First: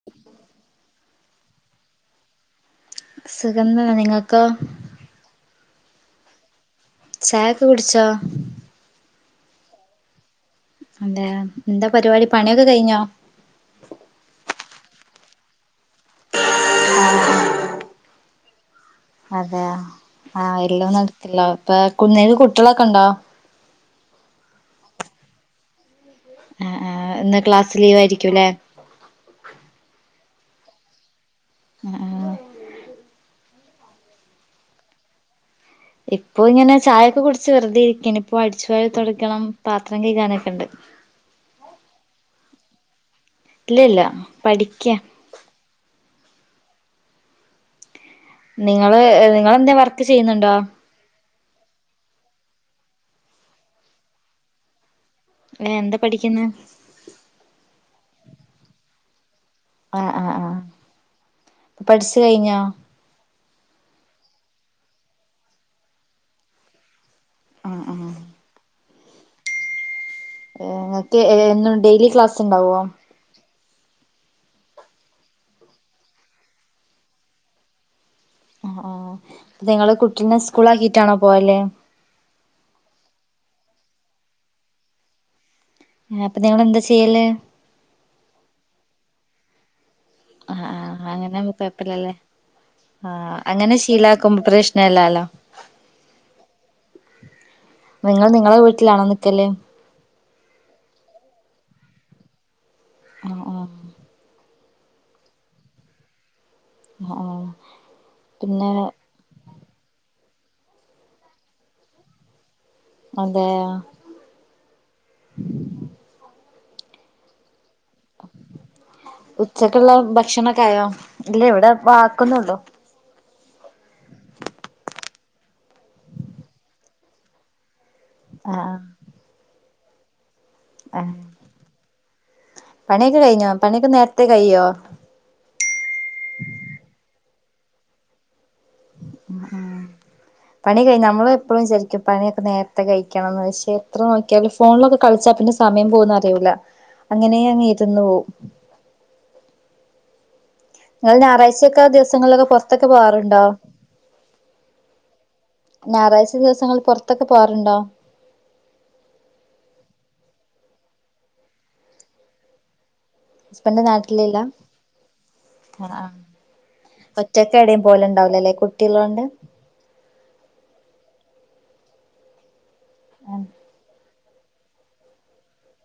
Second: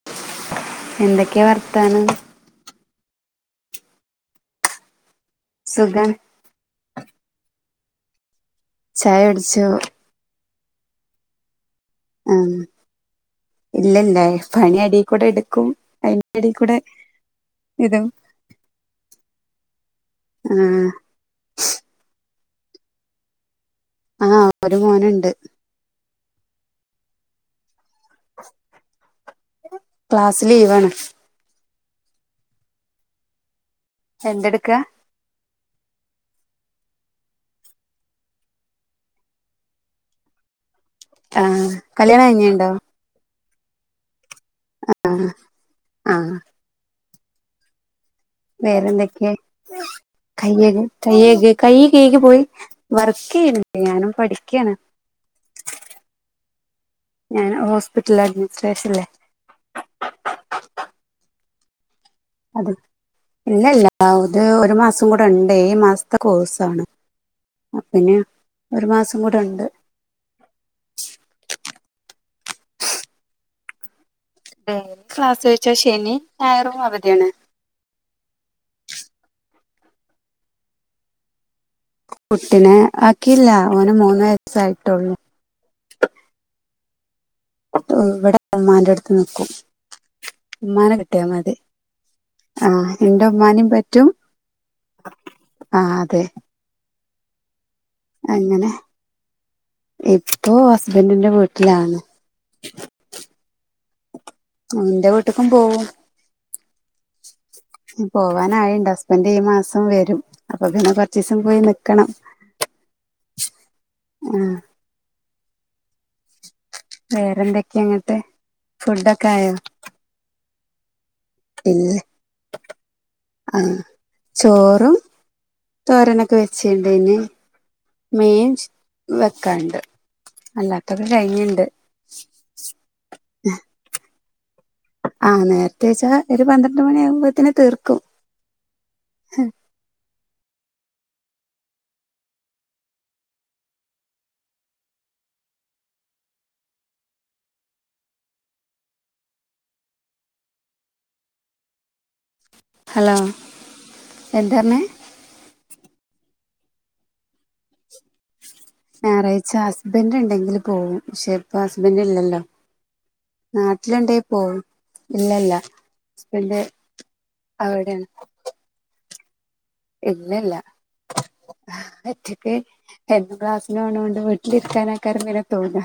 [unintelligible] എന്തൊക്കെയാ വർത്താനം? സുഖം തന്നെ നിങ്ങൾക്കോ സുഖം ചായ ഒക്കെ കുടിച്ചോ ചായ കുടിച്ചു പിന്നെ എന്താ പരിപാടി ഉം പണിയൊക്കെ കഴിഞ്ഞോ ഇല്ലല്ല പണി എടീക്കൂടെ ഇട്ക്കും അയിന്റെടെ കൂടെ ഇതും അതെയൊ ആ ആഹ് എല്ലൊന്നും എട്ത്തില്ല ഇപ്പ കു ഇങ്ങക്ക് കുട്ട്യളൊക്കെണ്ടോ ആഹ് ഒര് മോന്ണ്ട് ആഹ് ആഹ് ഇന്ന് ക്ലാസ് ലീവായിരിക്കുലേ ക്ലാസ് ലീവാണ് ആഹ് ആഹ് എന്തെട്ക്കാ ഇപ്പൊ ഇങ്ങനെ ചായൊക്കെ കുടിച്ച് വെറ്തെ ഇരിക്കാണ് ഇപ്പൊ അടിച്ചുവാരി തൊടക്കണം പാത്രം കൈകാനൊക്കെണ്ട് ആഹ് കല്യാണം കഴിഞ്ഞിണ്ടോ ഇല്ലല്ല പഠിക്ക്യ ആഹ് നിങ്ങള് വേറെന്തേക്കെ? നിങ്ങളെന്താ വർക്ക് ചെയ്യുന്നുണ്ടോ വർക്കെയ്യ്ണ് [unintelligible] ഞാനും പഠിക്ക്യാണ് ഏഹ് എന്താ പഠിക്ക്ന്ന് ഞാന് ഹോസ്പിറ്റൽ അഡ്മിനിസ്ട്രേഷൻല്ലേ ആഹ് ആഹ് ആഹ് പഠിച്ച് കഴിഞ്ഞോ അത് ഇല്ല ഇല്ല അത് ഒരു മാസം കൂടെണ്ട് ഏഴ് മാസത്തെ കോഴ്സാണ് ആഹ് ആഹ് അപ്പന്നെ ഒരു മാസം കൂടെണ്ട് ഏഹ് ഇങ്ങക്ക് എന്നും ഡെയിലി ക്ലാസ്ണ്ടാവോ ഡെയ്ലി ക്ലാസ് ചോയിച്ചാ ശനിം ഞായറും അവധിയാണ് ആഹ് ആഹ് നിങ്ങള് കുട്ടിനെ സ്കൂളിലാക്കിട്ടാണോ പോവല് കുട്ടിനെ ആക്കിയില്ല ഓന് മൂന്ന് വയസ്സായിട്ടൊള്ളൂ ഏഹ് അപ്പൊ നിങ്ങള്ന്താ ചെയ്യല് [unintelligible] ഇവടെ ഇമ്മാന്റെട്ത്ത് നിക്കും ആഹ് ഇമ്മാനെ ആഹ് കിട്ടിയാ അങ്ങനാവുമ്പോ മതി കൊഴപ്പല്ലല്ലേ ആഹ് ഇന്റെ ഉമ്മാനിം അങ്ങനെ പറ്റും ശീലാക്കുമ്പോ പ്രശ്നല്ലാലോ ആഹ് അതെ നിങ്ങള് നിങ്ങളെ വീട്ടിലാണോ നിക്കല് ഇപ്പോ ഹസ്ബന്റിന്റെ വീട്ടിലാണ് ആഹ് ആഹ് ഇന്റെ വീട്ട്ക്കും പോവും ആഹ് ആഹ് പിന്നെ പോവാനായിണ്ട് ഹസ്ബന്റ് ഈ മാസം വരും അപ്പൊ പിന്നെ കൊറ്ച്ചീസും പോയി നിക്കണം അതെയൊ ഉം വേറെന്തേക്കെങ്ങട്ട് ഫുഡോക്കായോ ള്ള ഭക്ഷണൊക്കായോ ഇല്ല ഇവടെ ഇപ്പാക്കുന്നൊള്ളൂ ആഹ് ചോറും തോരനൊക്കെ വെച്ച്ണ്ട്ഞ്ഞ് മീൻ ആഹ് വെക്കാണ്ട് അല്ലാത്തൊക്കെ ആഹ് കഴിഞ്ഞ്ണ്ട് പണിയൊക്കെ കഴിഞ്ഞോ പണിയൊക്കെ നേരത്തെ കഴിയ്യോ ആഹ് നേരത്തെയിച്ചാ ഒര് പന്ത്രണ്ട് മണിയാവുമ്പോത്തിന് തീർക്കും ആഹ് ആഹ് പണി കഴി നമ്മളെപ്പോഴുംചരിക്കും പണിയൊക്കഴിഞ്ഞാ നമ്മള് എപ്പഴും വിചാരിക്കും പണിയൊക്കെ നേരത്തെ കഴിക്കണംന്ന് പക്ഷെ എത്ര നോക്കിയാലും ഫോണിലൊക്കെ കളിച്ചാ പിന്നെ സമയം പോവുന്ന അറിയൂല അങ്ങനെയങ്ങ് ഇര്ന്ന് പോവും ഇങ്ങള് ഞായറാഴ്ച്ചോക്കെ ദിവസങ്ങള്ലൊക്കെ പൊറത്തൊക്കെ ഹലോ പോവാറുണ്ടോ എന്താ പറഞ്ഞേ ഞായറാഴ്ച്ച ദിവസങ്ങളിൽ പൊറത്തൊക്കെ പോവാറ്ണ്ടോ ഞായറാഴ്ച്ച ഹസ്ബന്റ്ണ്ടെങ്കില് പോവും പക്ഷെ ഇപ്പ ഹസ്ബന്റ് ഇല്ലല്ലോ ഹസ്ബൻഡ് നാട്ടില്ണ്ടേ നാട്ടിലില്ല പോവും ഇല്ലല്ലാ ഹസ്ബൻഡ് ഒറ്റക്കെടെം അവിടെയാണ് പോല്ണ്ടാവൂലല്ലേ കുട്ടിള്ളോണ്ട് ഇല്ലല്ല ഒറ്റക്ക് എന്നും ആഹ് ക്ലാസ്സിന് പോണൊണ്ട് വി നിക്കനെക്കാരം പിന്നെ തോന്ന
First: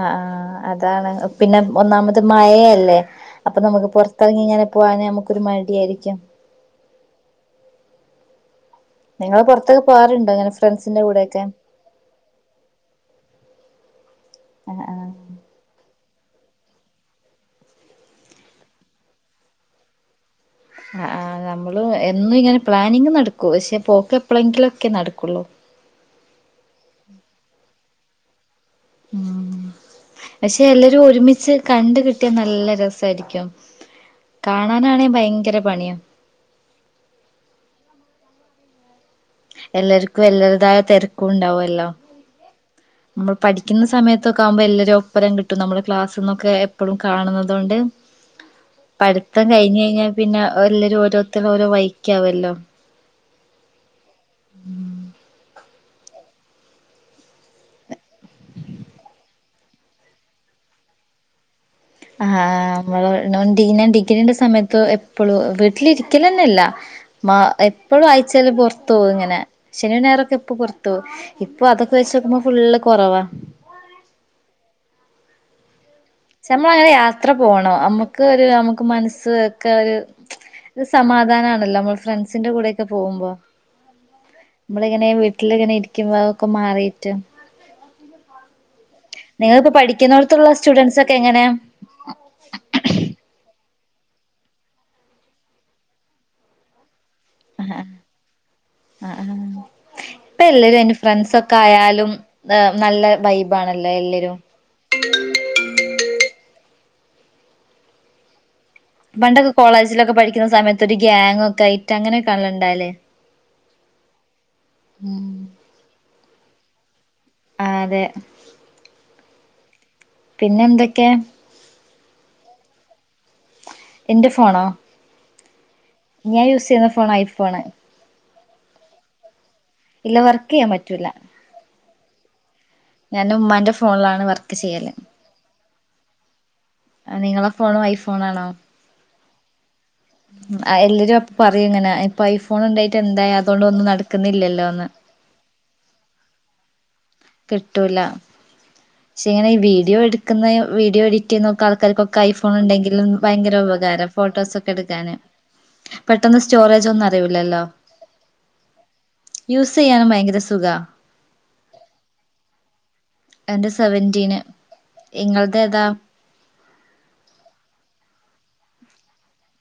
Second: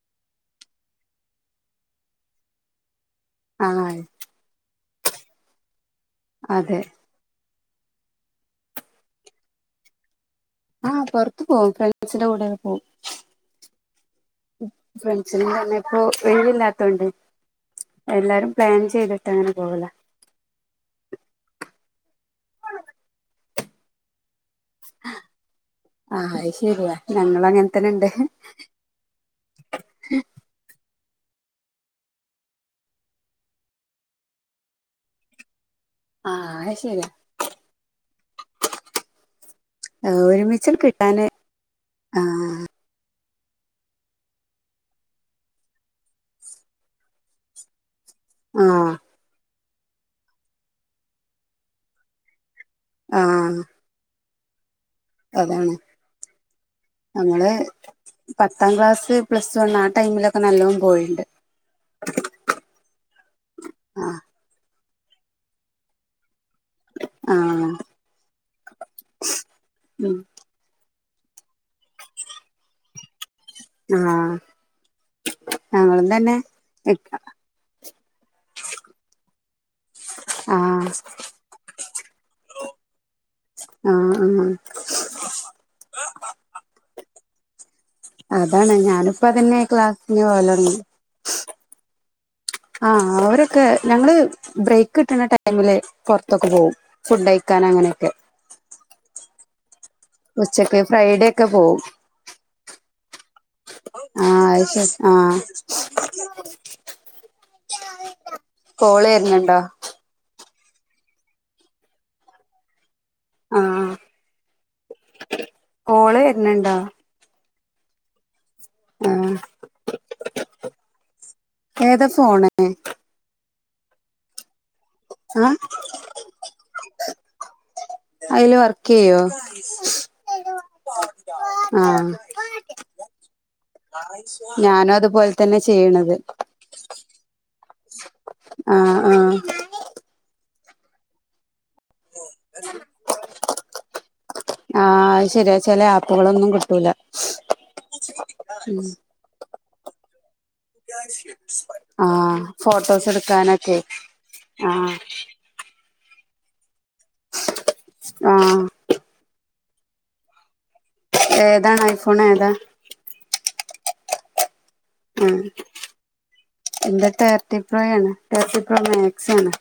ആഹ് അതാണ്. പിന്നെ ഒന്നാമത് മയയല്ലേ, അപ്പൊ ആ നമുക്ക് പൊർ ങ്ങനെ പോകാനോ നമുക്കൊരു മടിയായിരിക്കും. അതെ. നിങ്ങള് പൊറത്ത് പോവാറുണ്ട് ഇങ്ങനെ ആഹ് ഫ്രണ്ട്സിന്റെ പൊറത്ത് കൂടെയൊക്കെ പോവും, ഫ്രണ്ട്സിന്റെ കൂടെല്ലം പോവും. ആഹ് ആഹ് ഫ്രണ്ട്സ്ന് തന്നെപ്പൊ ഒഴിവില്ലാത്തോണ്ട് എല്ലാരും പ്ലാൻ ചെയ്തിട്ടങ്ങനെ പോകലാ. അ ആഹ് നമ്മള് എന്നും ഇങ്ങനെ പ്ലാനിങ് നടക്കും പക്ഷേ, പോക്ക് എപ്പളെങ്കിലൊക്കെ നടക്കുള്ളൂ. അത് ശരിയാ ഞങ്ങളങ്ങൻത്തന്നെണ്ട്. ആഹ്, പക്ഷെ എല്ലരും ഒരുമിച്ച് കണ്ട് കിട്ടിയാ നല്ല രസായിരിക്കും. കാണാനാണെ ഭയങ്കര പണിയാ. ആഹ് അത് ശരിയാ. ഏ, എല്ലർക്കും ഒരുമിച്ച് എല്ലരുതായ കിട്ടാന് തെര്ക്കൂണ്ടാവൊല്ലോ. [inaudible] നമ്മൾ പഠിക്കുന്ന സമയത്തൊക്കെ ആകുമ്പോൾ എല്ലാവരും ഒപ്പരം കിട്ടും നമ്മള് ക്ലാസ്സ്ന്നൊക്കെ എപ്പളും കാണുന്നത് കൊണ്ട് ആഹ് പഠിത്തം കഴിഞ്ഞഴ്ഞ്ഞാ പിന്നെ എല്ലരും ഓരോരുത്തരും ഓരോ വയിക്കാവല്ലോ. ആഹ് [inaudible] അതാണ് നമ്മള് പത്താം ക്ലാസ്, പ്ലസ് വണ്ണ് ആ ടൈമിലൊക്കെ നല്ലോം പോയിണ്ട്. ആഹ് ഞങ്ങള് ഡീ ഞാൻ ആഹ് ഡിഗ്രീന്റെ സമയത്ത് എപ്പളു വീട്ടിലിരിക്കലന്നെല്ല. മാ ആഹ് എപ്പളും ആയ്ച്ചേല് പൊർത്ത് പോകും ങ്ങനെ. ശനിം ഉം ഞയറൊക്കെ ഇപ്പൊ അതൊക്കെ വെച്ച് നോക്കുമ്പോ ഫുള്ള് കൊറവാ. ആഹ് ഞങ്ങളും തന്നെ നമ്മളങ്ങനെ യാത്ര പോണം. നമ്മുക്ക് ഒരു നമുക്ക് മനസ്സ് ഒക്കെ ഒര് ആഹ് സമാധാനാണല്ലോ നമ്മള് ഫ്രണ്ട്സിന്റെ കൂടെക്കെ പോകുമ്പോ ആഹ് ആഹ് ആഹ് ഇങ്ങനെ വീട്ടിലിങ്ങനെ ഇരിക്കുമ്പോ അതൊക്കെ മാറീട്ട് അതാണ്, ഞാനിപ്പതന്നെ ക്ലാസ്സിന് പോകലൊട്ങ്ങി. ഇപ്പങ്ങനെയാ? ആഹ് ഓരൊക്കെ ഞങ്ങള് ബ്രെയ്ക്ക് കിട്ട്ണ ടൈമില്, പൊർത്തൊക്കെ പോകും ഫുഡയിക്ക ക്കാൻ ആഹ് അങ്ങനെയൊക്കെ ആഹ് ഇപ്പ ഉച്ചക്ക് എല്ലരും എന്റെ ഫ്രൈഡേ ഫ്രണ്ട്സ് ഒക്കെ പോവും ആയാലും ആഹ് നല്ല വൈബ് ആണല്ലോ എല്ലരും ആഹ് അത് ആഹ് [unintelligible] പണ്ടൊക്കെ വരുന്നുണ്ടോ കോളേജിലൊക്കെ പഠിക്ക്ണ സമയത്ത് ഒരു ഗാങൊക്കെ ആയിട്ട് അങ്ങനെക്കേണല്ലൊ ഇണ്ടാവല് ആഹ് കോള് വര്ന്ണ്ടോ? ആഹ് അതേ. ആഹ് പിന്നെന്തെക്കെ? ഏതാ ഫോണ്? ഇന്റെ ഫോണോ? ആഹ് ഞാൻ യൂസ് ചെയ്യുന്ന ഫോൺ ഐഫോണ് അയില് വർക്ക് യ്യൊ ഇല്ല വർക്ക് ചെയ്യാൻ പറ്റൂല ആഹ് ഞാൻ ഉമ്മാന്റെ ഫോണിലാണ് വർക്ക് ചെയ്യല് ഞാനും അതുപോലെ തന്നെ ചെയ്യണത് ആഹ് നിങ്ങളെ ഫോണും ഐഫോണാണോ ആഹ് ആഹ് ആഹ് എല്ലരും അപ്പൊ പറയും ഇങ്ങനെ ഇപ്പൊ ഐഫോൺ ഉണ്ടായിട്ട് എന്തായ അതുകൊണ്ട് ഒന്നും നടക്കുന്നില്ലല്ലോന്ന് ച്ചെല ആപ്പുകളൊന്നും കിട്ടൂല്ല കിട്ടൂല [unintelligible] പക്ഷെ ഇങ്ങനെ ഈ വീഡിയോ എടുക്കുന്ന വീഡിയോ എഡിറ്റ് ചെയ്യുന്നൊക്കെ ആൾക്കാർക്കൊക്കെ ആഹ് ഐഫോൺ ഉണ്ടെങ്കില് ഫോട്ടോസ് ഭയങ്കര എടുക്കാനൊക്കെ ഉപകാരം ഫോട്ടോസ് ഒക്കെ ആഹ് എടുക്കാന് പെട്ടന്ന് സ്റ്റോറേജ് ഒന്നും നറയൂല്ലല്ലോ ആഹ് യൂസ് ചെയ്യാനും ഭയങ്കര സുഖാ ഏതാണ് ഐഫോൺ ഏതാ എന്റെ സെവന്റീന് ആഹ് ഇങ്ങൾത് ഏതാ എന്റെ തേർട്ടി പ്രോ ആണ് തേർട്ടി പ്രോ മാക്സ് ആണ്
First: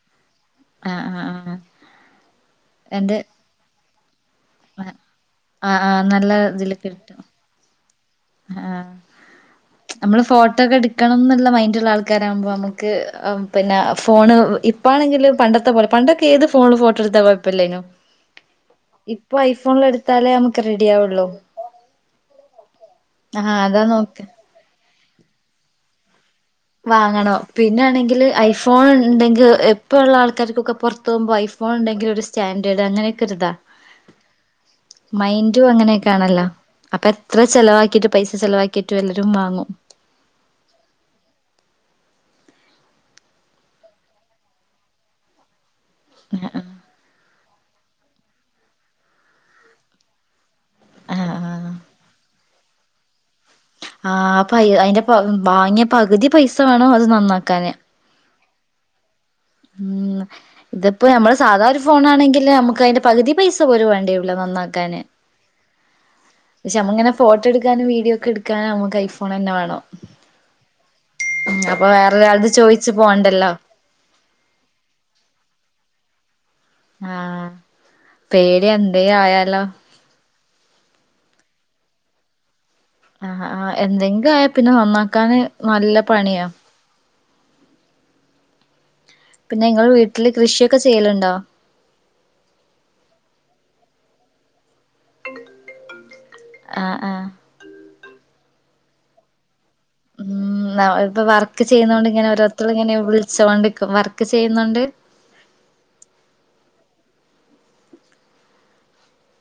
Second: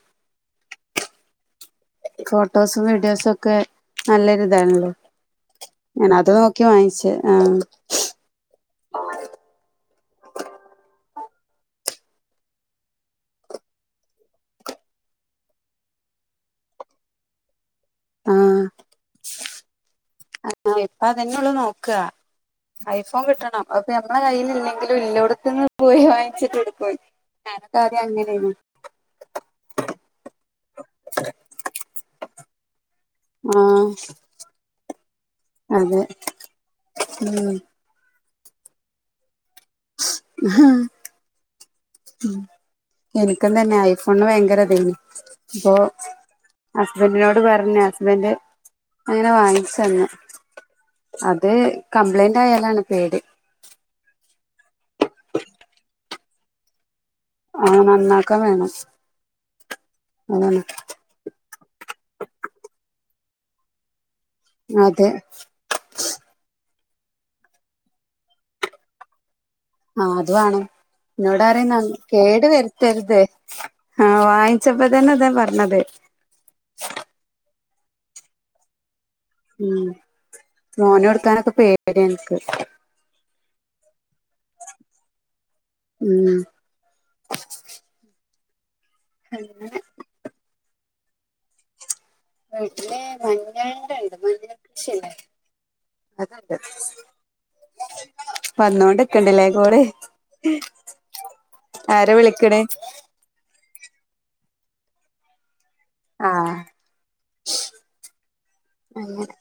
ആഹ് ആഹ് ആഹ് ഫോട്ടോസും എന്റെ വീഡിയോസും ഒക്കെ നല്ലെരു ഇതാണല്ലേ ആഹ് ആഹ് ഞാൻ അത് നല്ല നോക്കി ഇതില് വാങ്ങിച്ചേ കിട്ടും ആഹ് ആഹ് നമ്മള് ഫോട്ടോ ഒക്കെ ഇട്ക്കണം ന്ന്ള്ള മൈൻഡുള്ള ആൾക്കാരാകുമ്പോ നമുക്ക് പിന്നെ ഫോണ് ഇ ഇപ്പാണെങ്കില് പണ്ടത്തെ പോലെ പണ്ടൊക്കെ ഏത് ഫോണിലും ഫോട്ടോ എടുത്താൽ കൊഴപ്പല്ലേനു ആഹ് ഇപ്പൊ ഐഫോണിലടുത്ത് ആഹ് ഇപ്പ അതെന്നെ ഉള്ളു നോക്കുക ഐഫോൺ ആഹ് കിട്ടണം അതാ അതിപ്പൊ ഞമ്മടെ നോക്ക് കയ്യിൽ ഇല്ലെങ്കിലും ഇല്ലോടത്തുന്നു പോയി വാങ്ങിച്ചിട്ട് എടു വാങ്ങണം പിന്നാണെങ്കില് ഐഫ്‌ ഫോൺ ഉണ്ടെങ്കിൽ ഇപ്പൊ ഉള്ള ആൾക്കാർക്കൊക്കെ പുറത്ത് പോകുമ്പോൾ ഐ ഫോൺ ഉണ്ടെങ്കിൽ ഒരു സ്റ്റാൻഡേർഡ് അങ്ങനെ ഒക്ക് - ഒക്കെരിതാ ആഹ് മൈൻഡും അങ്ങനെ അതെ ഒക്കെ ആണല്ലോ അപ്പൊ എത്ര ഉം ചെലവാക്കീട്ടും പൈസ ചെലവാക്കിയിട്ടും എല്ലരും വാങ്ങും ആഹ് ഹാ ഉം എനിക്കുംതന്നെ ഐ ഫോണിന് ഭയങ്കര ഇതന് അപ്പൊ ഹസ്ബൻഡിനോട് പറഞ്ഞു ഹസ്ബൻഡ് അങ്ങനെ വാങ്ങിച്ച് തന്ന് ആഹ് അത് ആഹ് കംപ്ലയിന്റ് ആയാലാണ് പേടി ആഹ് പൈ അതിന്റെ വാങ്ങിയ പകുതി പൈസ വേണം അത് നന്നാക്കാൻ ആഹ് നന്നാക്കാൻ വേണം ഉം അതാണ് ഇതിപ്പോ ഞമ്മള് സാധാ ഒരു ഫോണാണെങ്കില് നമുക്ക് അതിന്റെ പകുതി പൈസ പോലും വേണ്ടയും ല നന്നാക്കാന് അതെ പക്ഷേ നമ്മുക്കിങ്ങനെ ഫോട്ടോ എടുക്കാനും വീഡിയോക്ക എടുക്കാനും നമ്മക്ക് ഐഫോണ് തന്നെ വേണം ആഹ് അത് വാണം ഇന്നോട് ഉം പറിം അപ്പൊ കേടു വേറൊരാൾത് ചോയിച്ചു വര്ത്തര്ത് പോണ്ടല്ലോ ആഹ് വാങ്ങിച്ചപ്പോ തന്നെ അതാ പറഞ്ഞത് ആഹ് പേടി എന്തെ ആയാൽ ഉം മോന് കൊടുക്കാനൊക്കെ പേടി ആണ് എനിക്ക് ആഹ് ആഹ് എന്തെങ്കിലും ആയാ പിന്നെ നന്നാക്കാന് നല്ല ഉം പണിയാ പിന്നെ അങ്ങനെ നിങ്ങൾ വീട്ടില് കൃഷിയൊക്കെ ചെയ്യലുണ്ടോ വീട്ടില് മഞ്ഞൾന്റെണ്ട്, മഞ്ഞൾ കൃഷില്ലെ? ആഹ് ആഹ് വന്നോണ്ട്ക്ക്ണ്ട് ലേ കോള്. ഇല്ല. ഇപ്പ വർക്ക് ആരാ ചെയ്യുന്നോണ്ടിങ്ങനെ വിളിക്കണേ ഓരോരുത്തരിങ്ങനെ വിളിച്ചോണ്ടിരിക്കും, വർക്ക് ചെയ്യുന്നോണ്ട് ആഹ് അങ്ങനെ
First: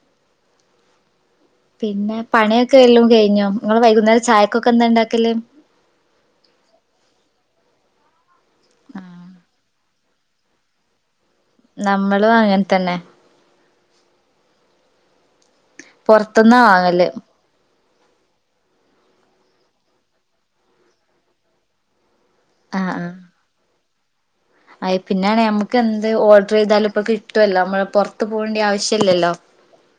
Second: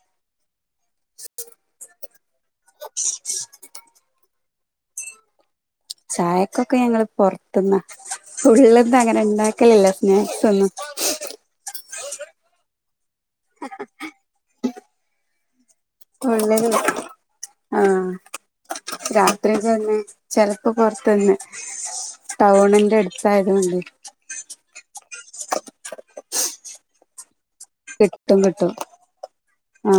പിന്നെ പണിയൊക്കെ എല്ലും കഴിഞ്ഞോ? ഇങ്ങള് വൈകുന്നേരം ചായക്കൊക്കെ എന്താണ്ടാക്കല്? ചായക്കൊക്കെ ഞങ്ങള് പൊറത്ത്ന്നാ. ഫുള്ളൊന്നും അങ്ങനെണ്ടാക്കലില്ല. [unintelligible] നമ്മളും അങ്ങനെ തന്നെ ആ [unintelligible] കൊല്ല പൊറത്ത്ന്നാ വാങ്ങല് [unintelligible] ആഹ രാത്രി തന്ന്െ ചെിലപ്പോ പുൊറത്തുന്ന് ടൗണന്റെ അടുത്തായതുകണ്ട്ി അ പിന്നെയാണ് നഞമ്മക്ക് എന്ത് ഓർഡർ ചെയ്താല ഇപ്പൊ കിട്ടുവല്ല നമ്മ കിട്ടും കിട്ടും ആഹ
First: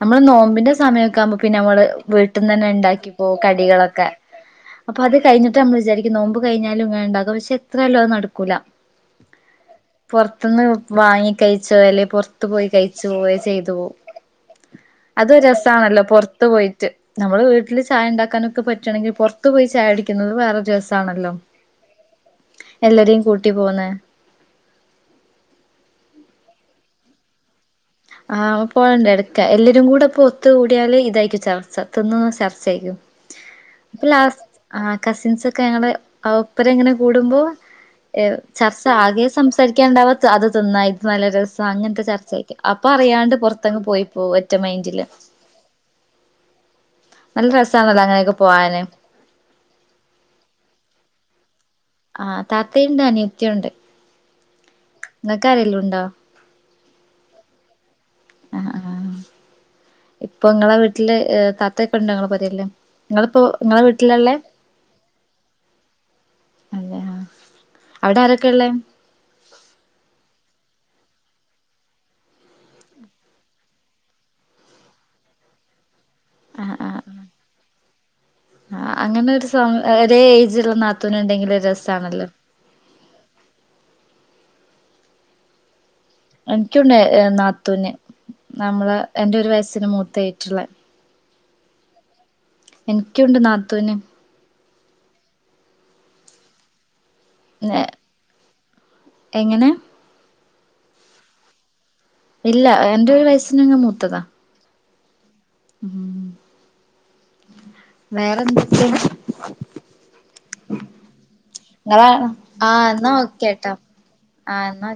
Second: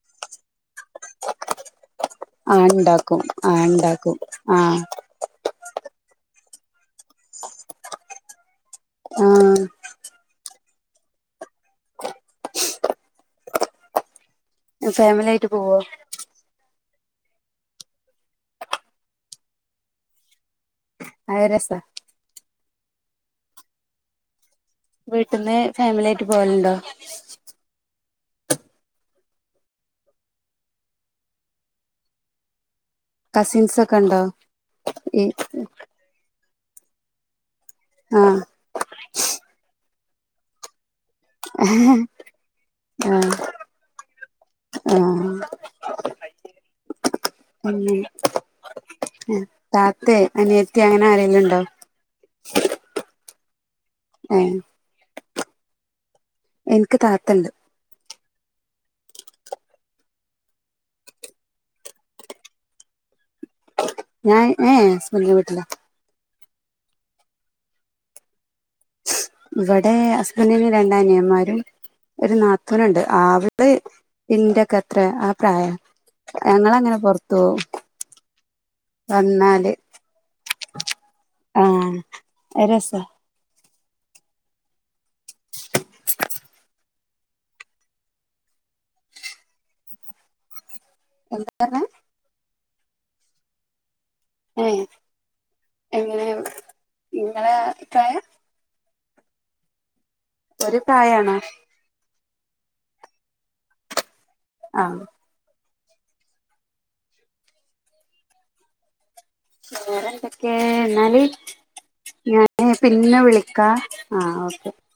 നമ്മള് നോമ്പിന്റെ സമയ ്പ പിന്നെ നമ്മള് വീട്ടിൽ നിന്ന് ആ തന്നെ ഉണ്ടാക്കി ഇണ്ടാക്കും പോ ആ കടികളൊക്കെ ഇണ്ടാക്കും ആഹ് അപ്പൊ അത് കഴിഞ്ഞ നമ്മ വിചാരിക്കുന്നു നോമ്പ് കഴിഞ്ഞാലുംങ്ങന ഉണ്ടാക പക്ഷെത്രയല്ലോ അത് നടക്കൂല ആ പുൊറത്തുന്ന് വാങ്ങി കഴിച്ച അല്ലെ പുറത്തു പോയി കഴിച്ചു പോവയോ ചെയ്തു പോവും ഫാമിലി അത് ആയിട്ട് രസാ പോവോ ണല്ലോ പുൊറത്ത് പോയിട്ട് നമ്മള് വീട്ടിൽ ചായ ഉണ്ടാക്കാനൊക്കെ പറ്റുകണെങ്കിൽ പുറത്ത് പോയി ചായ അടിക്കുന്നത് വേറെ രസാ ാണല്ലോ അത് രസാ എല്ലരേയും കൂട്ടി പോന്ന് വീട്ടിന്ന് ഫാമിലി ആയിട്ട് പോവലുണ്ടോ ആഹ് പോയേണ്ട എടുക്കാ എല്ലരും കൂടെപ്പൊ ഒത്ത കൂടിയാല് ഇതായിരിക്കും ചർച്ചതിന്നുന്ന ചർച്ചയായിക്കും കസിൻസ് ഒക്കെ അപ്പൊ ഉണ്ടോ ലാസ് ആ ഈ കസിൻസ് ക്ക ഞങ്ങൾ ആ ഒപ്പര ങ്ങനെ കൂടുമ്പോ ഏ ആഹ് ചർച്ച ആകെ സംസാരിക്കാണ്ടാവാ അത് തിന്ന ഇത് നല്ല രസമാണ് അങ്ങനത്തെ ആഹ് ചർച്ചയൊക്കെ അപ്പൊ അറാണ്ട് പുറത്തങ് പോയി പോവും ഒറ്റ മൈന്ഡ ആഹ നല്ല രസമാണല്ലോ അങ്ങനെയൊക്കെ പോവാന് താത്തേ അനിയത്തി അങ്ങനെ ആരെല്ലും ഉണ്ടോ ആഹ് താത്തയുണ്ട് അനിയത്യ ഉണ്ട് ഏ നിക്ക ആ രേ ലും ഉണ്ടോ എനിക്ക് താത്തുണ്ട് ആഹ് ആഹ് [inaudible] ഇപ്പൊ നിങ്ങളെ വീട്ടില്െ താത്തയൊക്കെ ഉണ്ട് ങ്ങളെ പുരെൽ നിങ്ങളിപ്പോ നിങ്ങള വീട്ടിലാള്ള് ഞാൻ ഏഹ് ഹസ്ബൻഡിന്റെ വീട്ടിലാ അതെ ആ അവിടെ ആരൊക്കെയ ഉള്ളേ ഇവിടെ ഹസ്ബ ന്റിന് രണ്ടനി യ ന്മാരും ഒരു നാത്തൂനുണ്ട് ആടെ ന്റെൊക്കെ അത്ര ആ പ്രായം ഞങ്ങൾ അങ്ങനെ പൊറത്തു പോവും ആ അങ്ങനെ ഒരു വന്നാല് ഒരേ ഏജ്ള്ള നാത്തൂന ഉണ്ടെങ്കില് രസാണല്ലോ.. അ രസാ എനിക്കുണ്ട് നാത്തൂന് നമ്മള് എന്റെ ഒരു വയസ്സിന് മൂത്തഏറ്റുള്ള എന്താ പറഞ്ഞ എനിക്കുണ്ട് നാത്തുന് യ് എങ്ങനെ ങ്ങളെ അ പ്രായം എങ്ങനെ ഒരു പ്രായണോ ഇല്ല എന്റെ ഒരു വയസ്സന് ങ് മൂത്തതാ ആ ഉ ഉം [inaudible] വേറെ എന്തക്ക വെ റെ എന്തൊക്കെ ന്നാല്.. നിങ്ങളാണോ ഞാനേ ആഹ് എന്നാ പിന്നെ വിളിക്കാ ഓക്കേട്ടോ ആ ആഹ് ഓക്കെ.. എന്നാ